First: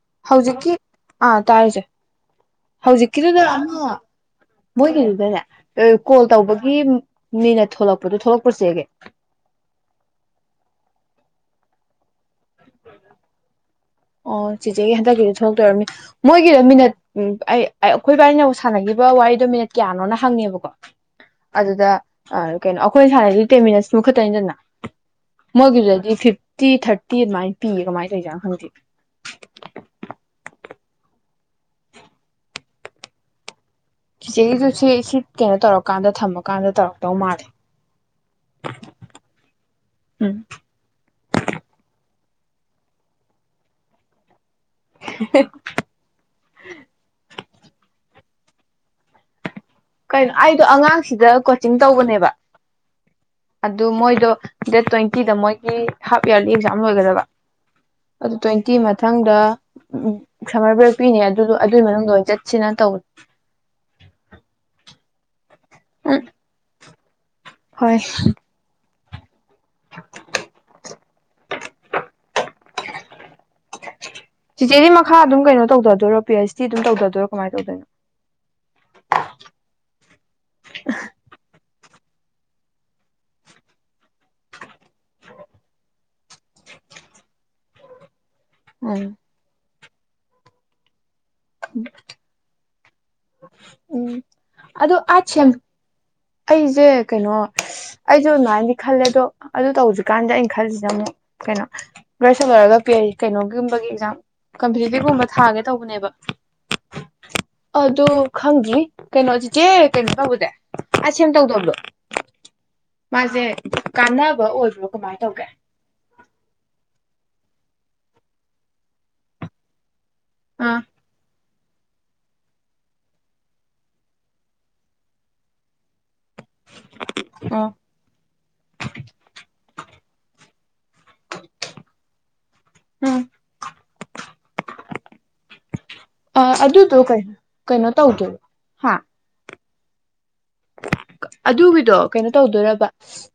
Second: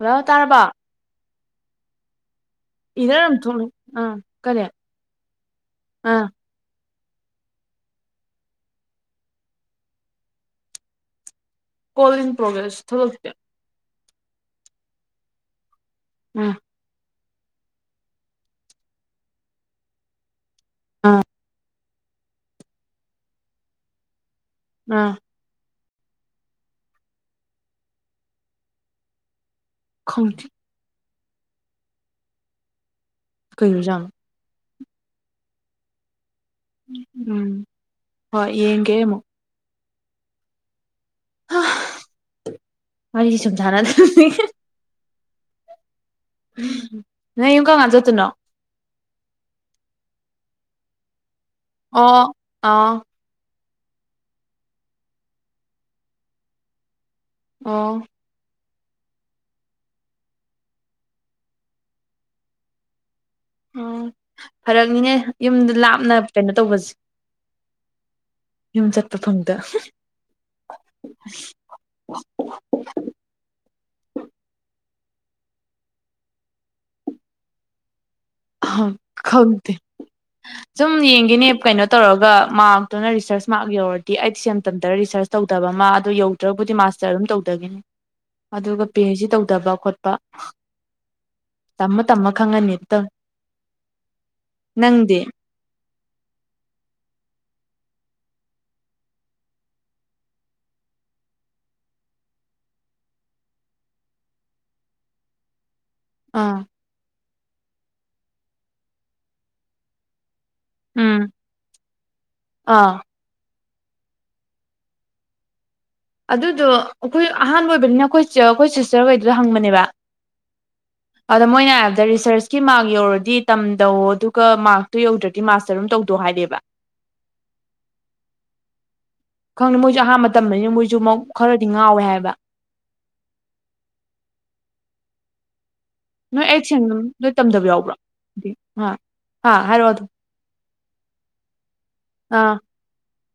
Hello ꯇꯥꯔꯕ ꯍꯧꯖꯤꯛꯀꯤ ꯑꯥ ꯇꯥꯔꯤ ꯆꯦ ꯏꯔꯔ ꯍꯧꯖꯤꯛꯀꯤꯗꯨꯗ ꯊꯣꯛꯂꯛ ꯑꯃ ꯑꯥ ꯀꯔꯤ ꯃꯣꯏꯒꯤꯗꯨꯗꯅꯦ ꯑ ꯑꯥ ꯀꯣꯜ ꯇꯧꯕꯒꯤ ꯃꯤꯅꯠ ꯊꯣꯛꯂꯛꯄꯗꯣ ꯊꯣꯛꯂꯛꯄ꯭ꯔꯣ ꯆ‌ꯦꯒꯤ ꯀꯣꯜ ꯏꯟ ꯄ꯭ꯔꯣꯒ꯭ꯔꯦꯁ ꯊꯣꯛꯂꯛꯇꯦ ꯑꯣ ꯆꯤꯆꯦꯒꯤ ꯍꯟꯗꯛꯀꯤꯁꯨ ꯊꯣꯛꯂꯛꯇꯣꯏ ꯑꯣꯏꯔꯝꯃꯤ ꯎꯝ ꯃꯣꯏꯒꯤꯗ ꯃꯤꯅꯠ ꯎꯝ ꯑꯩ ꯑꯩꯈꯣꯏ ꯏꯕꯥꯅꯤꯅ ꯁꯥꯟꯅꯈꯤꯕ ꯋꯥꯔꯤꯗꯣ ꯃꯤꯅꯠ ꯀꯌꯥꯅꯣꯅ ꯍꯪꯉꯦꯕ ꯑꯥ ꯑꯗꯨꯗ ꯑ ꯀꯩꯅꯣ ꯑꯩꯈꯣꯏꯅ ꯁꯥꯟꯅꯩꯁꯤ ꯇꯦꯟ ꯃꯤꯅꯠꯁꯃꯨꯛ ꯈꯠꯇꯅꯤꯗꯅ ꯑꯥ ꯃꯣꯏꯒꯤꯗꯨꯗꯗꯤ ꯐꯤꯐꯇꯤ ꯊꯥꯔꯇꯤ ꯑꯗꯨꯃꯥꯏꯅ ꯄꯤꯌꯦ ꯀꯃꯥꯏꯅ ꯇꯧꯢ ꯖꯥꯠꯅꯣ ꯈꯪꯗꯦ ꯈꯪꯗꯤ ꯀꯩꯑꯣꯏꯔꯤꯖꯥꯠꯅꯣ ꯆꯤꯆꯦꯒꯤ ꯆꯦ ꯁꯤ ꯀꯩꯅꯣ ꯇꯧꯔꯀꯥꯟꯗ ꯊꯝꯃꯣ ꯀꯥꯟꯗ ꯇꯧꯔꯛꯇꯧ ꯎꯝ ꯃꯥꯜꯂꯤ ꯍꯣꯏ ꯌꯦꯡꯒꯦ ꯑꯃꯨꯛ ꯎꯝ ꯍꯥ ꯋꯥꯔꯤꯁꯤ ꯁꯨꯝ ꯁꯥꯟꯅꯗ꯭ꯔꯗꯤ [unintelligible] ꯅꯪ ꯌꯨꯝ ꯀꯝꯀꯥꯟ ꯆꯠꯇꯣꯏꯅꯣ ꯀꯩꯅꯣ ꯑꯩꯗꯣ ꯑꯉꯥꯡ ꯁꯤꯗ ꯀꯣꯆꯤꯡ ꯑꯣ ꯇꯧꯕꯅꯦꯕ ꯑꯥ ꯑꯗꯨ ꯃꯣꯏꯗꯣ ꯗꯦꯠ ꯇ꯭ꯋꯦꯟꯇꯤꯗ ꯃꯣꯏꯒꯤ ꯍꯥꯞ ꯏꯌꯥꯔꯂꯤ ꯑꯦꯛꯖꯥꯝ ꯂꯣꯏꯒꯗꯕ ꯑꯣ ꯑꯗꯨ ꯇ꯭ꯋꯦꯟꯇꯤ ꯃꯊꯪꯗ ꯎꯝ ꯁꯝꯃꯔ ꯕ꯭ꯔꯦꯛ ꯄꯤꯅꯦ ꯑꯗꯨꯗꯣ ꯑꯗꯨꯏ ꯃꯅꯨꯡꯗ ꯑꯣꯏꯅ ꯆꯠꯁꯤꯅ ꯇꯧ ꯑꯪ ꯐꯔꯛꯅꯤꯅꯦ ꯌꯨꯝꯗ ꯂꯥꯞꯅ ꯎꯝ ꯀꯩꯅꯣ ꯇꯧꯕꯁꯤ ꯍꯣꯏ ꯌꯨꯝ ꯆꯠꯄ ꯐꯡꯗ ꯆꯤꯆꯦꯗꯤ ꯃꯈꯥ ꯑꯗꯨꯝ ꯀꯩꯅꯣ ꯇꯧꯗꯥ ꯗꯣꯢꯔꯣ ꯄꯤ ꯑꯩꯆ ꯗꯤ ꯑꯗꯨꯝ ꯇꯧꯗꯣꯏꯔꯣ ꯀꯃꯥꯏ ꯇꯧꯗꯣꯏ ꯑꯍꯪ ꯈꯪꯗꯦ ꯁꯨꯝ ꯌꯦꯡꯈꯤꯅꯦ ꯀꯩꯅꯣ ꯇꯧꯔꯒ ꯃꯥꯔꯛꯇꯨꯅ ꯔꯤꯁꯔꯁ ꯃꯥꯔꯛ ꯌꯧꯔꯗꯤ ꯑꯩꯠ ꯁꯦꯝ ꯇꯝꯗꯔ ꯔꯤꯁꯔꯁ ꯇꯧꯗꯕ ꯃꯥ ꯑꯗꯨ ꯌꯧꯗ꯭ꯔꯕꯨꯗꯤ ꯃꯥꯁꯇꯔ ꯑꯗꯨꯝ ꯇꯧꯗꯅꯤ ꯑꯗꯨꯒ ꯄꯤ ꯎꯝ ꯑꯩꯩꯆ ꯇꯧꯗꯕ ꯈꯣꯠꯄ ꯇꯝꯃ ꯇꯝꯃ ꯈꯪꯉꯅꯤ ꯅꯤꯠꯇ ꯎꯝ ꯑꯗꯣ ꯑꯥꯢꯠꯁꯦꯝ ꯑꯩꯁꯦ ꯀꯩꯅꯣ ꯑꯩꯁꯨ ꯑꯗꯨꯃꯥꯏꯅꯗꯤ ꯈꯜꯂꯦ ꯑꯗꯣ ꯑꯗꯨ ꯇꯧꯗꯔꯤꯀꯥꯟꯗ ꯑꯩꯅ ꯈꯜꯂꯤꯁꯤꯅ ꯑꯃꯨꯛ ꯀꯩꯅꯣ ꯒ꯭ꯔꯦꯖꯦꯁꯟ ꯂꯣꯢꯔꯒ ꯄꯤ ꯑꯩ ꯀꯩꯅꯣꯒꯨꯝꯕꯒꯤ ꯑꯦꯛꯖꯥꯝ ꯀꯝꯄꯤꯇꯤꯇꯤꯚꯀꯨꯝꯕ ꯊꯥꯒꯦ ꯇꯧꯕꯅꯦꯕ ꯑꯥ ꯑꯗꯨ ꯈꯪꯗ꯭ꯔꯤ ꯀꯩꯅꯣꯆꯤꯆꯦ ꯀꯩꯅꯣ ꯇꯧꯕꯗ ꯑꯥꯢꯠꯁꯦꯝ ꯇꯧꯗꯕꯗꯣ ꯑꯥ ꯃꯥꯁꯦ ꯀꯥꯟꯅꯕ ꯑꯣꯏꯕ꯭ꯔꯣ ꯀꯃꯥꯏ ꯇꯧꯒꯦ ꯑꯗꯨꯗꯣ ꯑꯩꯈꯣꯏ ꯑꯍꯥꯟꯕ ꯑꯣꯏꯕꯅꯤꯅ ꯑꯩꯈꯣꯏ ꯑꯩꯈꯣꯏ ꯁꯤꯁꯇꯔꯈꯩꯗꯨꯗ ꯍꯪꯕꯅꯦꯕ ꯑꯥ ꯑꯗ ꯃꯣꯏꯅ ꯍꯥꯏꯔꯕꯗ ꯔꯤꯁꯔꯁꯀꯤ ꯃꯥꯔꯛ ꯌꯧꯔꯗꯤ ꯇꯝꯗꯧꯑꯣ ꯑꯗꯨꯒ ꯃꯥꯔꯛꯇꯨ ꯌꯧꯗ꯭ꯔ ꯗꯤ ꯃꯥꯁꯇꯔ ꯗꯨꯝ ꯇꯧꯗꯧ ꯍꯥꯏꯔꯦꯕ ꯎꯝ ꯈꯪꯗꯦ ꯃꯣꯏꯁꯨ ꯑꯍꯥꯟꯕ ꯇꯝꯕꯅꯤꯅ ꯃꯣꯏꯁꯨꯃꯛ ꯈꯔꯗꯤ ꯉꯥꯎꯋꯦ ꯍꯥꯏꯕ ꯎꯝ ꯅꯣꯏ ꯑꯥꯢꯠꯁꯦꯡ ꯑꯗꯨꯗꯣ ꯑꯗꯨꯝ ꯀꯩꯅꯣ ꯅꯣꯏ ꯇꯝꯗꯕ ꯀꯩꯅꯣ ꯌꯥꯎꯕ꯭ꯔꯣ ꯇꯧꯗꯣꯏꯕ ꯗꯤ ꯑꯥꯥ ꯍꯥ ꯍꯥꯏꯔꯛꯑꯣ ꯑꯗꯨ ꯑꯗꯨꯒꯤꯗꯣ ꯀꯩꯅꯣ ꯑꯥ ꯇꯧꯗꯣꯏꯔꯕ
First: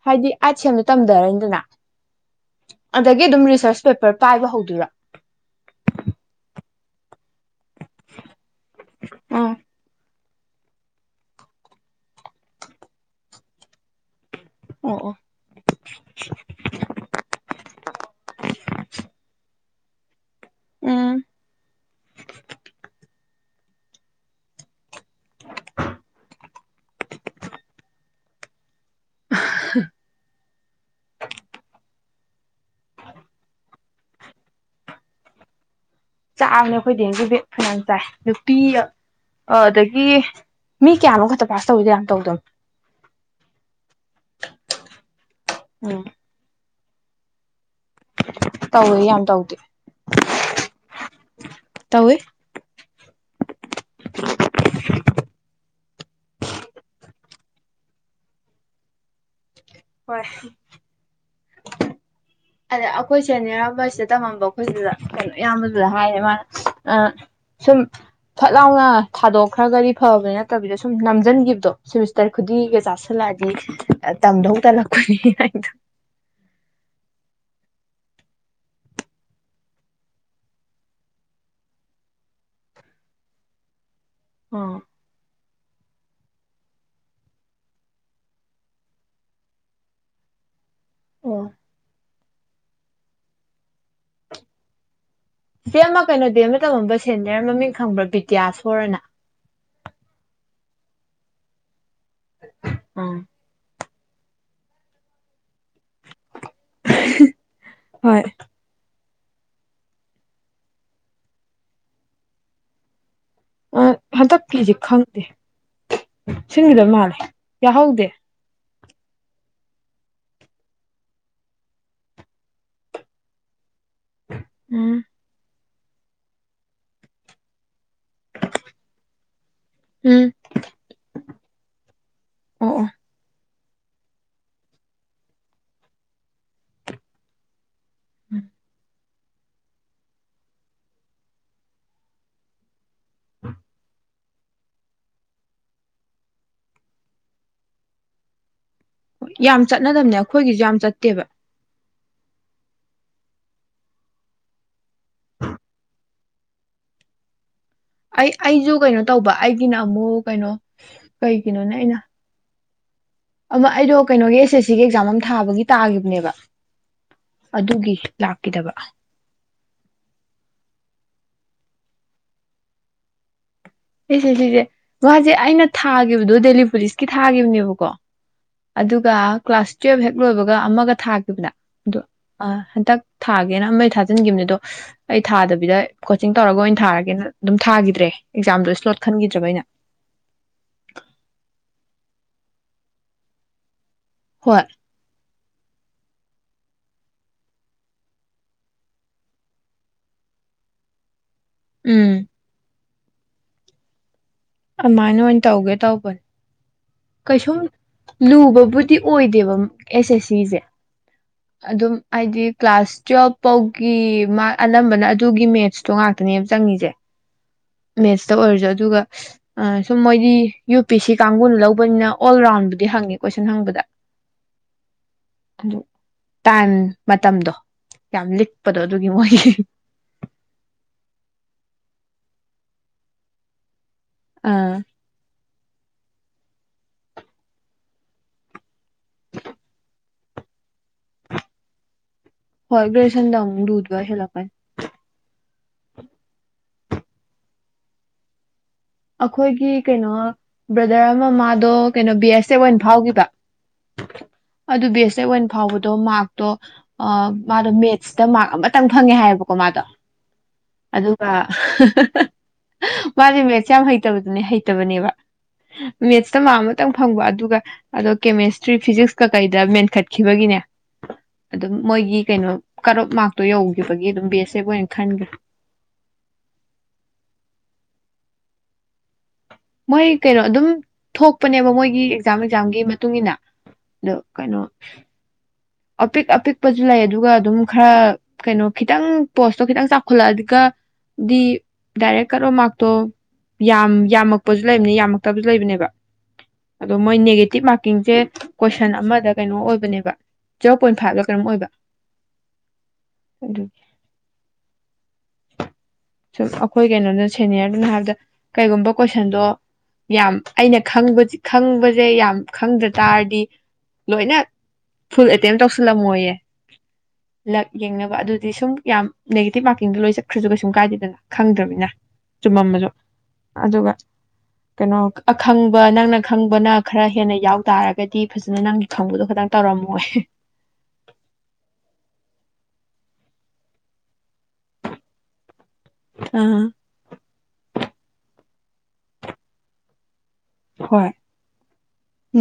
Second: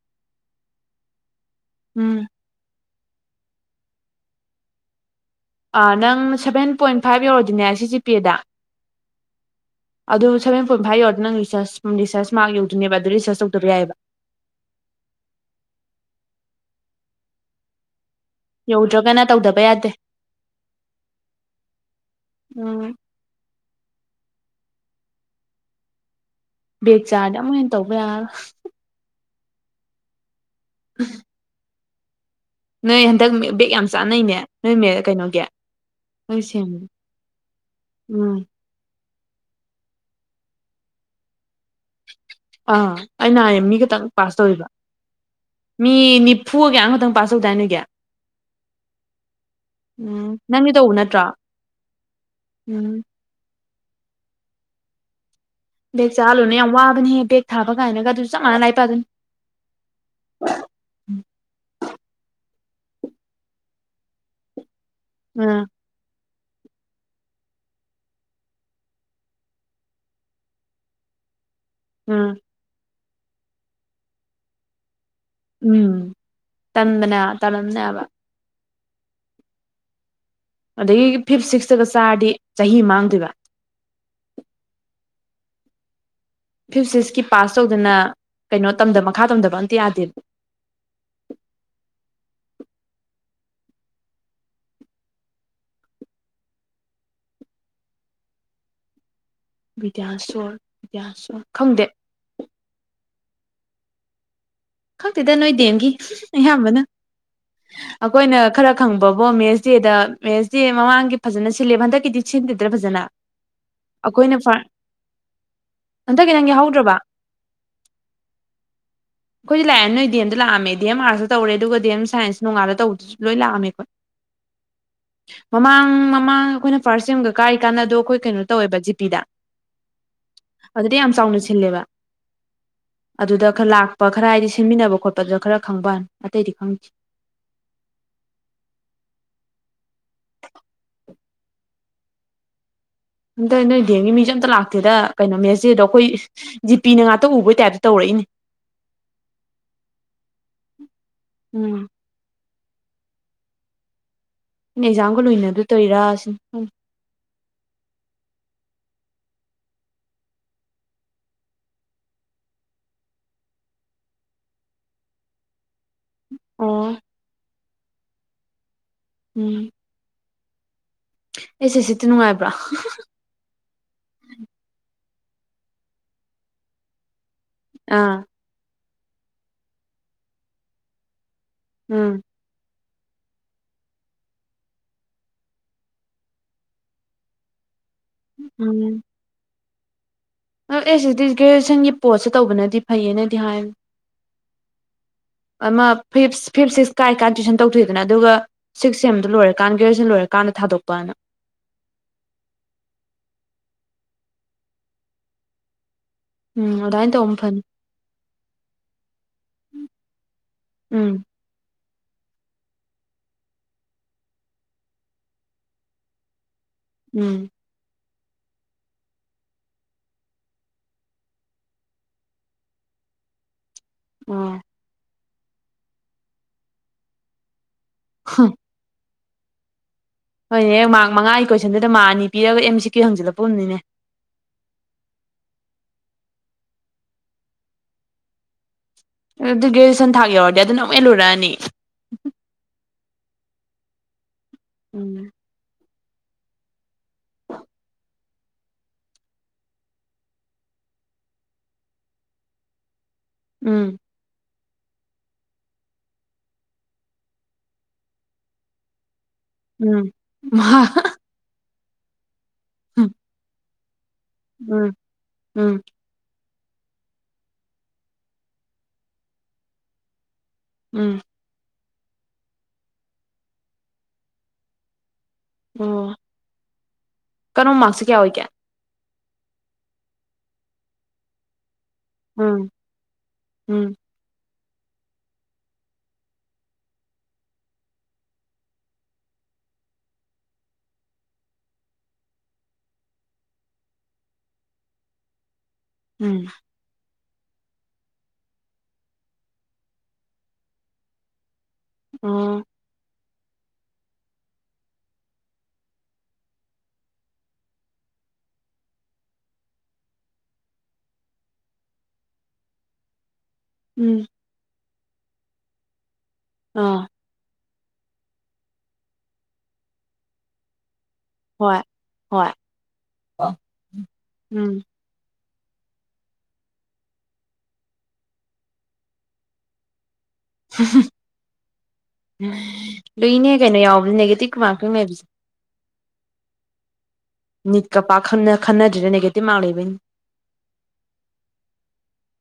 ꯍꯥꯏꯗꯤ ꯑꯥꯏꯠ ꯁꯦꯝꯗꯣ ꯇꯝꯊꯔꯅꯤꯗꯅ ꯎꯝ ꯑꯗꯒꯤ ꯗꯨꯝ ꯔꯤꯁꯔꯁ ꯄꯦꯄꯔ ꯄꯥꯏꯕ ꯍꯧꯗꯨꯏꯔꯣ ꯑꯥ ꯅꯪ ꯁꯚꯦꯟ ꯄꯣꯏꯟ ꯐꯥꯏꯚ ꯌꯧꯔꯗꯤꯅꯦ ꯁꯤ ꯖꯤ ꯄꯤꯑꯦꯗ ꯎꯝ ꯑꯗꯨ ꯁꯕꯦꯟ ꯄꯣꯏꯟ ꯐꯥꯏꯚ ꯌꯎꯔꯗ ꯅꯪ ꯔꯤꯁꯔꯁ ꯔꯤꯁꯔꯁ ꯃꯥꯔꯜ ꯌꯧꯗꯨꯅꯦꯕ ꯑꯗꯨ ꯔꯤꯁꯔꯁ ꯇꯧꯗꯕ ꯌꯥꯢꯌꯦꯕ ꯑꯣ ꯑꯣ ꯌꯧꯗ꯭ꯔꯒꯅ ꯇꯧꯗꯕ ꯌꯥꯗꯦ ꯎꯝ ꯎꯝ ꯕꯦꯛ ꯆꯥꯔꯗꯤ ꯑꯃꯨꯛ ꯍꯦꯟꯅ ꯇꯧꯕ ꯌꯥ꯭ꯔꯣꯏ [unintelligible] ꯅꯣꯏ ꯍꯟꯗꯛ ꯕꯦꯛ ꯌꯥꯝ ꯆꯥꯅꯩꯅꯦ ꯅꯣꯏ ꯀꯩꯅꯣꯒꯤ ꯅꯣꯏ ꯁꯦꯝ ꯆꯥꯕꯅꯦ ꯑꯩꯈꯣꯏ ꯗꯤꯑꯦꯝꯒꯤ ꯕꯦꯛ ꯐꯅꯌꯥꯝ ꯆꯥꯏ ꯎꯝ ꯅꯨꯄꯤ ꯑ ꯑꯗꯒꯤ ꯃꯤ ꯀꯌꯥꯅꯣꯝꯈꯛꯇ ꯄꯥꯁ ꯇꯧꯋꯤꯗ ꯌꯥꯝ ꯇꯧꯗꯕꯅꯣ꯫ ꯑꯥ ꯑꯩꯅ ꯍꯥꯏ ꯃꯤ ꯈꯇꯪ ꯄꯥꯁ ꯇꯧꯋꯦꯕ ꯃꯤ ꯎꯝ ꯅꯤ_ _ ꯐꯨꯒ ꯀꯌꯥꯅꯣꯝꯈꯇꯪ ꯄꯥꯁ ꯇꯧꯗꯥꯏ ꯅꯣꯏꯒꯤ꯫ ꯇꯧꯋꯦ ꯌꯥꯝ ꯇꯧꯗꯦ ꯎꯝ ꯅꯪꯗꯤ ꯇꯧꯕ ꯅꯠꯇ꯭ꯔꯣ꯫ ꯇꯧꯋꯤ [unintelligible] ꯕꯦꯛ ꯆꯥꯍꯜꯂꯨꯅꯣ ꯌꯥꯝ ꯋꯥꯕꯅꯤꯍꯦ ꯕꯦꯛ ꯊꯥꯕ ꯀꯥꯏꯅꯒ ꯑꯗꯨ ꯆꯄ ꯃꯥꯅ꯭ꯅꯥ ꯂꯥꯏꯛ ꯄꯥꯗꯣꯏꯅꯤ꯫ ꯍꯣꯏ꯫ ꯑꯗ ꯑꯈꯣꯏ ꯁꯦꯅꯤꯌꯔ ꯑꯃꯥ ꯁꯤꯗ ꯇꯝꯃꯝꯕ ꯑꯩꯈꯣꯏ ꯗꯨꯗ ꯀꯩꯅꯣ ꯎꯝ ꯑꯌꯥꯝꯕꯗꯨꯗ ꯍꯥꯏꯅꯦ ꯃꯥꯅ ꯑ_ _ ꯁꯨꯝ ꯐꯠ ꯂꯥꯎꯅ ꯊꯥꯗꯣꯛꯈ꯭ꯔꯒꯗꯤ ꯐꯕꯅꯤ ꯅꯠꯇꯕꯤꯗ ꯁꯨꯝ ꯅꯝꯖꯟꯒꯤꯕꯗꯣ_ _ ꯁꯦꯃꯤꯁꯇꯔ ꯎꯝ ꯈꯨꯗꯤꯒꯤꯒ ꯆꯥꯁꯤꯜꯂꯛꯑꯗꯤ ꯑ ꯇꯝꯗꯧ ꯇꯜꯂꯛꯄꯅꯤ꯫ ꯍꯥꯏꯗꯣ ꯎꯝ ꯇꯟꯕꯅꯦ ꯇꯂꯝꯅꯦꯕ꯫ ꯑꯗꯒꯤ ꯐꯤꯞ ꯁꯤꯛꯁꯇꯒ ꯆꯥꯔꯗꯤ ꯆꯍꯤ ꯃꯥꯡꯗꯣꯏꯕ꯫ ꯑꯣ_ _ ꯐꯤꯐ ꯁꯤꯛꯁꯀꯤ ꯄꯥꯁ ꯇꯧꯗꯅ ꯀꯩꯅꯣ ꯇꯝꯗꯕ ꯃꯈꯥ ꯇꯝꯗꯕ ꯑꯝꯇ ꯌꯥꯗꯦꯕ꯫ ꯑꯣ ꯆꯦ ꯑꯃ ꯀꯩꯅꯣ ꯗ ꯑꯃ ꯗ ꯇꯃꯝꯕ ꯁꯦꯟꯅꯤꯌꯔ ꯃꯃꯤꯡ ꯈꯪꯕ꯭ꯔꯥ ꯕꯤꯗ꯭ꯌꯥꯁꯣꯔꯅ ꯕꯤꯗ꯭ꯌꯥꯁꯣꯔ ꯕꯤꯗ꯭ꯌꯥꯁꯣꯔ ꯈꯪꯗꯦ ꯑ ꯈꯛꯇꯦꯗ ꯅꯣꯏ ꯗꯦꯟꯒꯤ ꯑꯌꯥꯝꯕꯅ ꯍꯣꯏ ꯑꯈꯣꯏꯅ ꯈꯔ ꯈꯪꯕꯕꯣ ꯃꯦꯁ ꯗꯦꯗ ꯃꯦꯁ ꯗꯦ ꯃꯃꯥꯡꯒꯤ ꯐꯖꯅ ꯁꯤꯜꯂꯦꯕ ꯍꯟꯗꯛꯀꯤꯗꯤ ꯁꯤꯟꯗ꯭ꯔꯥꯗ ꯐꯖꯅ ꯑ ꯑꯩꯈꯣꯏꯅ ꯍꯟꯗꯛꯀꯤꯖꯦ ꯈꯪꯗꯦ ꯍꯟꯗꯛꯀꯤ ꯅꯪ ꯁꯤꯟꯒꯗꯕ ꯌꯥꯎꯍꯧꯗ꯭ꯔꯕ ꯃꯥꯜꯂꯦ ꯌꯥꯍꯧꯗꯦ ꯈꯣꯏꯗꯤ ꯂꯥꯛꯑꯦ ꯅꯣꯏ ꯗꯤ ꯑꯝ ꯗ ꯂꯑꯝꯃꯦ ꯗꯤ ꯑꯝ ꯑꯥꯔꯁꯇ ꯇꯧꯔꯦ ꯑꯗꯨꯒ ꯗꯤ ꯑꯦꯝ ꯁꯥꯟꯁ ꯅꯣꯉꯥꯜꯂ ꯇꯧꯕꯗꯨꯖꯨ ꯂꯣꯏ ꯂꯥꯑꯝꯃꯦ ꯈꯣꯏ ꯍꯨꯝ ꯃꯃꯥꯡ ꯃꯃꯥꯡ ꯑꯩꯈꯣꯏꯅ ꯐꯥꯔꯁ ꯁꯦꯝꯒ ꯀꯥꯔꯤꯀꯥꯟꯗ ꯑꯗꯣ ꯑꯩꯈꯣꯏ ꯀꯩꯅꯣ ꯇꯧꯋꯦꯕ ꯖꯤꯄꯤꯗ ꯎꯝ ꯑꯗꯨꯗꯤ ꯌꯥꯝ ꯆꯥꯎꯅ ꯁꯤꯜꯂꯦꯕ ꯑꯣ ꯑꯣ ꯑꯗꯨꯗ ꯈꯥ ꯂꯥꯛ ꯄ ꯈꯔ ꯍꯥꯏꯗꯤ ꯁꯤꯟꯃꯤꯟꯅꯕ ꯈꯣꯠꯄꯗ ꯈꯔ ꯈꯪꯕ꯭ꯋꯥꯅꯤ ꯑꯇꯩꯗꯤ ꯈꯪꯗꯦ [inaudible] ꯑꯟꯇ ꯅꯣꯏ ꯗꯦꯡꯒꯤ ꯃꯤꯖꯦ ꯑꯝꯇ ꯂꯥꯛꯇꯦꯗ ꯀꯩꯅꯣ ꯃꯦꯁꯗꯦꯗ ꯑꯩꯈꯣꯏ ꯖꯤ ꯄꯤ ꯅ ꯉꯥꯛꯇ ꯎꯕꯩ ꯇꯥꯏꯞꯇ ꯇꯧꯔꯛꯏꯅꯦ ꯌꯥꯝ ꯆꯠꯅꯗꯕꯅꯦ ꯑꯈꯣꯏꯒꯤꯖꯨ ꯌꯥꯝ ꯆꯠꯇꯦꯕ ꯎꯝ ꯑꯦꯛꯖꯥꯝꯒ ꯂꯣꯏꯅꯗꯣꯏ ꯇꯣꯏꯔ ꯁꯤ ꯑꯩ ꯑꯩꯖꯨ ꯀꯩꯅꯣ ꯇꯧꯕ ꯑꯩꯒꯤꯅ ꯑꯃꯨꯛ ꯀꯩꯅꯣ ꯀꯩꯒꯤꯅꯣꯅꯦ ꯑꯩꯅ ꯑꯃꯥ ꯑꯩꯗꯣ ꯀꯩꯅꯣꯒꯤ ꯑꯦꯁ ꯑꯦꯁ ꯁꯤꯒꯤ ꯑꯦꯛꯖꯥꯝ ꯑꯃꯥ ꯊꯥꯕꯒꯤ ꯇꯥꯒꯤꯕꯅꯦꯕ ꯑꯣ ꯑꯗꯨꯒꯤ ꯂꯥꯛꯀꯤꯗꯕ ꯎꯝ ꯑꯦꯁ ꯑꯦꯁ ꯁꯤ ꯗꯣ ꯅꯨꯡꯉꯥꯏꯕ꯭ꯔꯥ ꯑꯦꯁ ꯑꯦꯁ ꯁꯤꯖꯦ ꯃꯥꯖꯦ ꯑꯩꯅ ꯊꯥꯒꯤꯕꯗꯣ ꯗꯦꯜꯂꯤ ꯄꯨꯂꯤꯁꯀꯤ ꯊꯥꯒꯤꯕꯅꯦꯕꯀꯣ ꯑꯥ ꯑꯗꯨꯒ ꯀ꯭ꯂꯥꯁ ꯇꯨꯋꯦꯜꯕ ꯍꯦꯛ ꯂꯣꯏꯕꯒ ꯑꯃꯒ ꯊꯥꯒꯤꯗꯅ ꯑꯗꯨ ꯎꯝ ꯑ ꯍꯟꯗꯛ ꯊꯥꯒꯦꯅ ꯑꯃꯗꯤ ꯊꯥꯖꯤꯟꯒꯤꯕꯅꯦ ꯑꯗꯣ ꯑꯩ ꯊꯥꯗꯕꯤꯗ ꯀꯣꯆꯤꯡ ꯇꯧꯔꯒ ꯑꯣꯏꯅ ꯊꯥꯔꯒꯦꯅ ꯑꯗꯨꯝ ꯊꯥꯒꯤꯗ꯭ꯔꯦ ꯑꯦꯛꯖꯥꯝꯗꯣ ꯏꯁ꯭ꯂꯣꯠ ꯈꯟꯒꯤꯗ꯭ꯔꯕ ꯑꯩꯅ ꯑ ꯑꯦꯁ ꯁꯤ ꯗꯤ ꯒꯦꯖꯦꯁꯟꯒꯤ ꯄꯣꯠꯁꯨ ꯇꯧꯕꯅꯗꯤ ꯐꯩꯌꯦꯅꯗꯤ ꯍꯥꯏꯕꯅꯤ ꯍꯣꯏ ꯑꯃꯥ ꯐꯤꯞ ꯁꯤꯛꯁ ꯀꯥꯔꯤꯀꯥꯟꯗ ꯇꯨꯋꯏꯁꯟ ꯇꯧꯊꯣꯛꯑꯦꯗꯅ ꯑꯗꯨꯒ ꯁꯤꯛ ꯁꯦꯝꯗꯣ ꯂꯣꯏꯔꯀꯥꯟ ꯒ꯭ꯔꯦꯖ꯭ꯋꯦꯁꯟ ꯂꯣꯏꯔꯀꯥꯟꯗ ꯊꯥꯗꯣꯛꯄꯅ ꯎꯝ ꯑꯃꯥꯏꯅ ꯑꯣꯏꯅ ꯇꯧꯒꯦ ꯇꯧꯕꯅꯦ ꯎꯝ ꯑꯗꯥꯏꯅ ꯇꯧꯕꯅ ꯀꯩꯁꯨꯝ ꯐꯅꯤ ꯂꯨꯕꯕꯨꯗꯤ ꯑꯣꯏꯗꯦꯕ ꯑꯦꯁ ꯑꯦꯁ ꯁꯤꯖꯦ ꯎꯝ ꯑꯗꯨꯝ ꯍꯥꯏꯗꯤ ꯀ꯭ꯂꯥꯁ ꯇꯨꯋꯦꯜꯐ ꯐꯥꯎꯒꯤ ꯃꯥꯔ ꯑꯅꯝꯕꯅ ꯑꯗꯨꯒꯤ ꯃꯦꯠꯁ ꯇꯣ ꯉꯥꯛꯇꯅꯦꯕ ꯆꯪꯉꯤꯖꯦ ꯎꯝ ꯃꯦꯠꯁꯇ ꯑꯣꯏꯔꯖꯨ ꯑꯗꯨꯒ ꯑ ꯁꯨꯝ ꯃꯣꯏꯗꯤ ꯌꯨ ꯄꯤ ꯁꯤ ꯀꯥꯡꯕꯨꯅ ꯂꯧꯕꯅꯤꯅ ꯑꯣꯜ ꯔꯥꯎꯟꯕꯨꯗꯤ ꯍꯪꯉꯦ ꯀꯣꯏꯁꯟ ꯍꯪꯕꯗ ꯎꯝ ꯑꯗꯨ ꯇꯥꯏꯝ ꯃꯇꯝꯗꯣ ꯌꯥꯝ ꯂꯤꯛꯄꯗꯣ ꯑꯗꯨ [unintelligible] ꯍꯣꯏꯅꯦꯍꯦ ꯃꯥꯔꯛ ꯃꯉꯥꯒꯤ ꯀꯣꯏꯁꯟꯗꯨꯗ ꯃꯥ ꯑꯅꯤ ꯄꯤꯔꯒ ꯑꯦꯝ ꯁꯤ ꯀ꯭ꯌꯨ ꯍꯪꯖꯤꯜꯂꯛꯄ ꯒꯨꯝꯅꯤꯅꯦ ꯑꯥ ꯑꯗꯨ ꯒ꯭ꯔꯦꯁꯟ ꯊꯥꯛ ꯌꯧꯔꯗꯤ ꯑꯗꯨꯅ ꯑꯃꯛ ꯍꯦꯜꯂꯨꯔꯛꯑꯅꯤ ꯍꯣꯏ ꯒ꯭ꯔꯦꯁꯟꯗ ꯑꯃꯨꯛ ꯂꯨꯗꯣꯏ ꯍꯦꯜꯂꯛꯀꯅꯤ ꯎꯝ ꯑꯈꯣꯏꯒꯤ ꯀꯩꯅꯣ ꯕ꯭ꯔꯗꯔ ꯑꯃ ꯃꯥꯗꯣ ꯀꯩꯅꯣ ꯕꯤ ꯑꯦꯁ ꯑꯦꯐ ꯑꯣꯏꯅ ꯐꯥꯎꯒꯤꯕ ꯎꯝ ꯑꯗꯨ ꯕꯤ ꯑꯦꯁ ꯑꯦꯞ ꯑꯣꯏꯅ ꯐꯥꯎꯕꯗꯣ ꯃꯥꯔꯛꯇꯣ ꯑ ꯃꯥꯗꯣ ꯃꯦꯠꯁꯇ ꯃꯥꯔꯛ ꯑꯃꯇꯪ ꯐꯪꯉꯦ ꯍꯥꯏꯌꯦꯕ ꯀꯣꯃꯥꯗꯣ ꯎꯝ ꯑꯗꯨꯒ ꯃꯥꯖꯦ ꯃꯦꯠꯁꯦ ꯌꯥꯝ ꯍꯩ ꯍꯇꯕꯗꯨꯅꯦ ꯎꯝ ꯍꯩꯇꯕꯅꯦꯕ ꯎꯝ ꯃꯦꯠꯁꯇ ꯃꯥꯔꯛ ꯑꯃꯇꯪ ꯐꯪꯕ ꯑꯗꯨꯒ ꯑꯗꯣ ꯀꯦꯃꯦꯁꯇ꯭ꯔꯤ ꯐꯤꯖꯤꯛꯁꯀ ꯀꯩꯗ ꯃꯦꯟꯈꯠꯈꯤꯕꯒꯤꯅꯦ ꯎꯝ ꯑꯗꯨꯝ ꯃꯣꯏꯒꯤ ꯀꯩꯅꯣ ꯀꯠ ꯑꯣꯞ ꯃꯥꯔꯛꯇꯣ ꯌꯧꯒꯤꯕꯒꯤ ꯑꯗꯨꯝ ꯕꯤ ꯑꯦꯁ ꯑꯦꯞ ꯑꯣꯏꯅ ꯈꯟꯒꯔꯦ ꯑꯣ ꯀꯠ ꯑꯣꯞ ꯁꯦ ꯃꯥꯔꯛꯁꯦ ꯀꯌꯥ ꯑꯣꯏꯒꯦ ꯃꯣꯏ ꯀꯩꯅꯣ ꯑꯗꯨꯝ ꯊꯣꯛꯄꯅꯦꯕ ꯃꯣꯏꯒꯤ ꯑꯦꯛꯖꯥꯝ ꯎꯝ ꯑꯦꯛꯖꯥꯝꯒꯤ ꯃꯇꯨꯡ ꯏꯟꯅ ꯎꯝ ꯗꯣ ꯀꯩꯅꯣ ꯑꯄꯤꯛ ꯑꯄꯤꯛꯄꯖꯨ ꯂꯩ ꯑꯗꯨꯒ ꯑꯗꯨꯝ ꯈꯔ ꯀꯩꯅꯣ ꯈꯤꯇꯪ ꯄꯣꯁꯇꯣ ꯈꯤꯇꯪ ꯆꯥꯎꯈꯠꯂꯛ ꯑꯗꯨꯒ ꯗꯤ ꯗꯥꯏꯔꯦꯛ ꯀꯠ ꯑꯣꯞ ꯃꯥꯔꯛꯇꯣ ꯌꯥꯝ ꯌꯥꯝꯃꯛꯄꯖꯨ ꯂꯩꯕꯅꯦ ꯌꯥꯝꯃꯛꯇꯕꯖꯨ ꯂꯩꯕꯅꯦꯕ ꯎꯝ ꯑꯗꯣ ꯃꯣꯏ ꯅꯦꯒꯦꯇꯤꯚ ꯃꯥꯔꯀꯤꯡꯖꯦ ꯀꯣꯏꯁꯟ ꯑꯃꯗ ꯀꯩꯅꯣ ꯑꯣꯏꯕꯅꯦꯕ ꯖꯦꯔꯣ ꯄꯣꯏꯟ ꯐꯥꯏꯚꯂ ꯀꯩꯅꯣꯝ ꯑꯣꯏꯕ ꯑꯣ ꯑꯗꯨꯒꯤ ꯁꯨꯝ ꯑꯈꯣꯏ ꯀꯩꯅꯣꯅ ꯁꯦꯅꯤꯌꯔꯗꯨꯅ ꯍꯥꯏꯕꯗ ꯀꯩꯒꯨꯝꯕ ꯀꯣꯏꯁꯟꯗꯣ ꯌꯥꯝ ꯑꯩꯅ ꯈꯪꯕꯖꯤ ꯈꯪꯕꯖꯦ ꯌꯥꯝ ꯈꯪꯗ꯭ꯔ ꯇꯥꯔꯗꯤ ꯎꯝ ꯂꯣꯏꯅ ꯐꯨꯜ ꯑꯦꯇꯦꯝ ꯇꯧꯁꯜꯂꯝꯃꯣꯌꯦ ꯑꯥ ꯂꯛ ꯌꯦꯡꯅꯕ ꯑꯗꯨꯗꯤ ꯁꯨꯝ ꯌꯥꯝ ꯅꯦꯒꯦꯇꯤꯞ ꯃꯥꯔꯀꯤꯡꯗꯣ ꯂꯣꯏ ꯆꯠꯈ꯭ꯔꯖꯨ ꯀꯩꯁꯨꯝ ꯀꯥꯏꯗꯦ ꯍꯣꯏ ꯈꯪꯗ꯭ꯔꯃꯤꯅ ꯍꯣꯏ ꯆꯨꯝꯃꯝꯕꯖꯨ ꯑꯗꯨꯒ ꯎꯝ ꯀꯩꯅꯣ ꯑꯈꯪꯕ ꯅꯪꯅ ꯈꯪꯕꯅ ꯈꯔ ꯍꯦꯟꯅ ꯌꯥꯎ ꯇꯥꯔꯒꯗꯤ ꯐꯖꯅ ꯅꯪꯒꯤ ꯈꯪꯕꯗꯣ ꯈꯗꯪ ꯇꯧꯔꯝꯃꯣꯏ ꯂꯨꯏꯅꯦ ꯀꯩꯅꯣ ꯌꯥꯎꯕꯅꯤ ꯅꯦꯒꯦꯇꯤꯞ ꯃꯥꯔꯀꯤꯡ ꯂꯩꯕꯖꯤ ꯑꯥ ꯅꯤꯠꯀ ꯄꯥꯛ ꯈꯪꯅ ꯈꯟꯅꯗ꯭ꯔꯤꯅ ꯅꯦꯒꯦꯇꯤꯞ ꯃꯥꯛ ꯂꯩꯕꯩꯅꯤ ꯍꯣꯏ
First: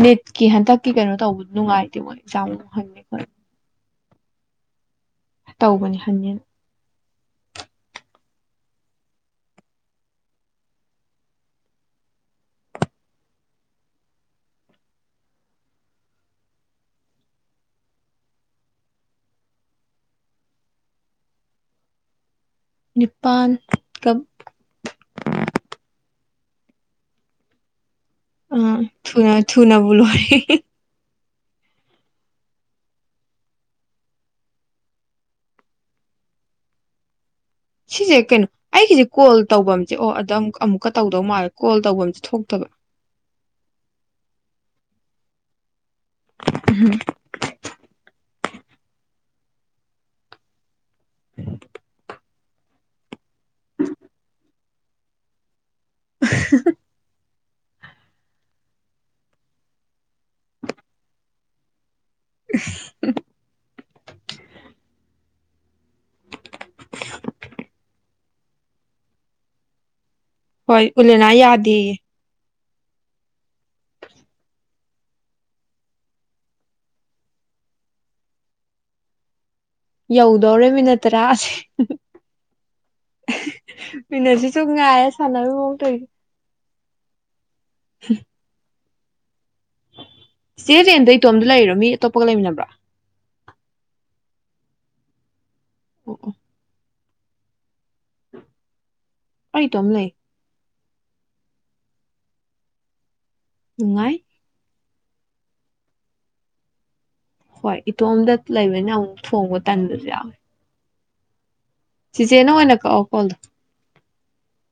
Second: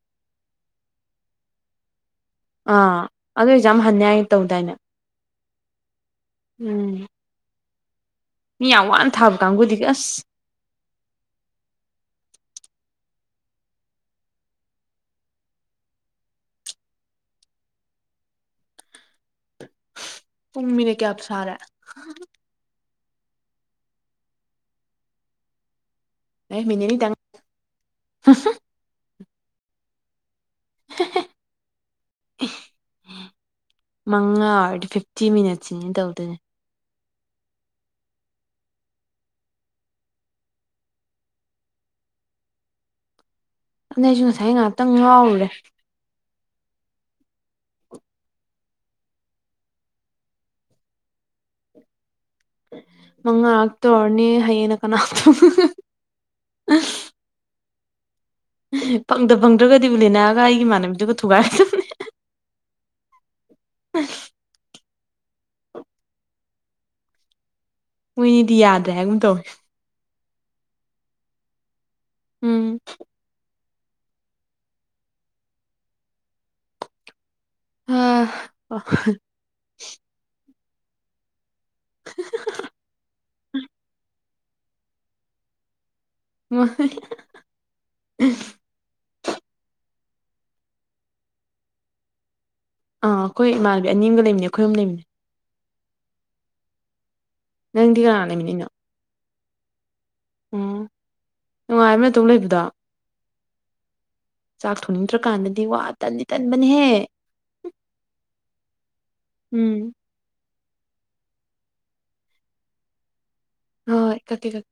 ꯅꯤꯠꯀꯤ ꯍꯟꯇꯛꯀꯤ ꯀꯩꯅꯣ ꯇꯧꯕ ꯅꯨꯡꯉꯥꯏꯇꯦ ꯃꯣꯏꯒꯤ [unintelligible] ꯑꯗꯨꯑꯣ ꯑꯦꯛꯖꯥꯝ ꯍꯟꯅꯤ ꯍꯥꯏꯒꯨꯝ ꯇꯧꯗꯥꯏꯅꯦ ꯇꯧꯕꯅꯦ ꯍꯟꯅꯦꯅ ꯎꯝ ꯃꯤ ꯌꯥꯝ ꯋꯥꯅ ꯊꯥꯕ ꯀꯥꯡꯒꯨꯗꯤ ꯑꯁ ꯄꯨꯡ ꯃꯤꯅꯤꯠ ꯀꯌꯥꯝ ꯁꯥꯔꯦ ꯅꯤꯄꯥꯟ ꯀꯝ ꯑꯦ ꯃꯤꯅꯤꯠ ꯑꯅꯤꯇꯪ [unintelligible] ꯎꯝ ꯊꯨꯅ ꯊꯨꯅꯕꯨ ꯂꯣꯏ꯫ [unintelligible] ꯃꯉꯥ ꯑꯣꯏꯔꯗꯤ ꯐꯤꯞꯇꯤ ꯃꯤꯅꯠꯁꯅꯦ ꯇꯧꯗꯣꯏꯅꯦ꯫ ꯁꯤꯖꯦ ꯀꯩꯅꯣ ꯑꯩꯒꯤꯖꯦ ꯀꯣꯜ ꯇꯧꯐꯝꯖꯦ ꯑꯣ ꯑꯗ ꯑꯃꯨꯛꯀ ꯇꯧꯗꯧ ꯃꯥꯜꯂꯦ ꯀꯣꯜ ꯇꯧꯕꯝꯖꯦ ꯊꯣꯛꯇꯕ꯫ ꯅꯣꯏꯖꯨ ꯉꯁꯥꯏ ꯉꯥꯛꯇꯪ ꯉꯥꯎꯔꯨꯔꯦ꯫ [unintelligible] ꯃꯉꯥꯔꯛ ꯇꯧꯔꯅꯤ ꯍꯌꯦꯡꯅ ꯀꯅꯥ [unintelligible] ꯐꯪꯗ ꯐꯪꯗ꯭ꯔꯒꯗꯤ ꯅꯤꯅꯥꯒ ꯑꯩꯒꯤ ꯏꯃꯥꯟꯅꯕꯤꯗꯨꯒ ꯊꯨꯒꯥꯏꯔꯗ [unintelligible] [unintelligible] [unintelligible] ꯃꯣꯏꯅꯤꯗꯤ ꯌꯥꯗ꯭ꯔꯦ ꯍꯥꯏꯒꯨꯝ ꯇꯧꯋꯦ꯫ ꯍꯣꯏ ꯎꯂꯦꯅꯥ ꯌꯥꯗꯦꯌꯦ꯫ ꯎꯝ꯫ [unintelligible] ꯌꯧꯗꯧꯔꯦ ꯃꯤꯅꯠ ꯇꯔꯥꯁꯦ ꯃꯤꯅꯠꯁꯤ ꯆꯨꯡꯉꯥꯏꯔ ꯁꯥꯟꯅꯕꯩ ꯃꯑꯣꯡ ꯇꯧꯏꯗꯣ꯫ [unintelligible] ꯆꯦ ꯔꯦꯟꯗ ꯏꯇꯣꯝꯇ ꯂꯩꯔꯤꯔꯣ ꯃꯤ ꯑꯇꯣꯞꯄꯒ ꯂꯩꯃꯤꯟꯅꯕ꯭ꯔꯣ꯫ ꯑꯥ ꯑꯩꯈꯣꯏ ꯏꯃꯥꯟꯅꯕꯤ ꯑꯅꯤ ꯑꯝꯒ ꯂꯩꯃꯤꯟꯅꯩ ꯑꯩꯈꯣꯏ ꯑꯍꯨꯝ ꯂꯩꯃꯤꯅꯩ꯫ ꯑꯣ ꯑꯣ꯫ ꯅꯪ ꯗꯤ ꯀꯅꯥ ꯂꯩꯃꯤꯅꯩꯅꯣ꯫ ꯑꯩ ꯇꯣꯝ ꯂꯩ꯫ ꯎꯝ ꯅꯨꯡꯉꯥꯏꯕꯔ ꯅꯇꯣꯝ ꯂꯩꯕꯗꯣ꯫ ꯅꯨꯡꯉꯥꯏ꯫ ꯆꯥꯛ ꯊꯣꯡꯅꯤꯡꯗ꯭ꯔꯀꯥꯟꯗꯗꯤ ꯋꯥ ꯇꯟꯗꯤ ꯇꯟꯕꯅꯍꯦ꯫ ꯍꯣꯏ ꯏꯇꯣꯝꯇ ꯂꯩꯕꯅꯤꯅ ꯑꯃꯨꯛ ꯊꯣꯡꯕ ꯎꯝ ꯇꯟꯕꯁꯨ ꯌꯥꯎꯋꯦ꯫ ꯆꯤꯆꯦꯅ ꯑꯣꯏꯅ ꯀꯛꯑꯣ ꯐꯣꯟꯗꯣ꯫ ꯍꯣꯏ ꯀꯛꯀꯦ ꯀꯛꯀꯦ꯫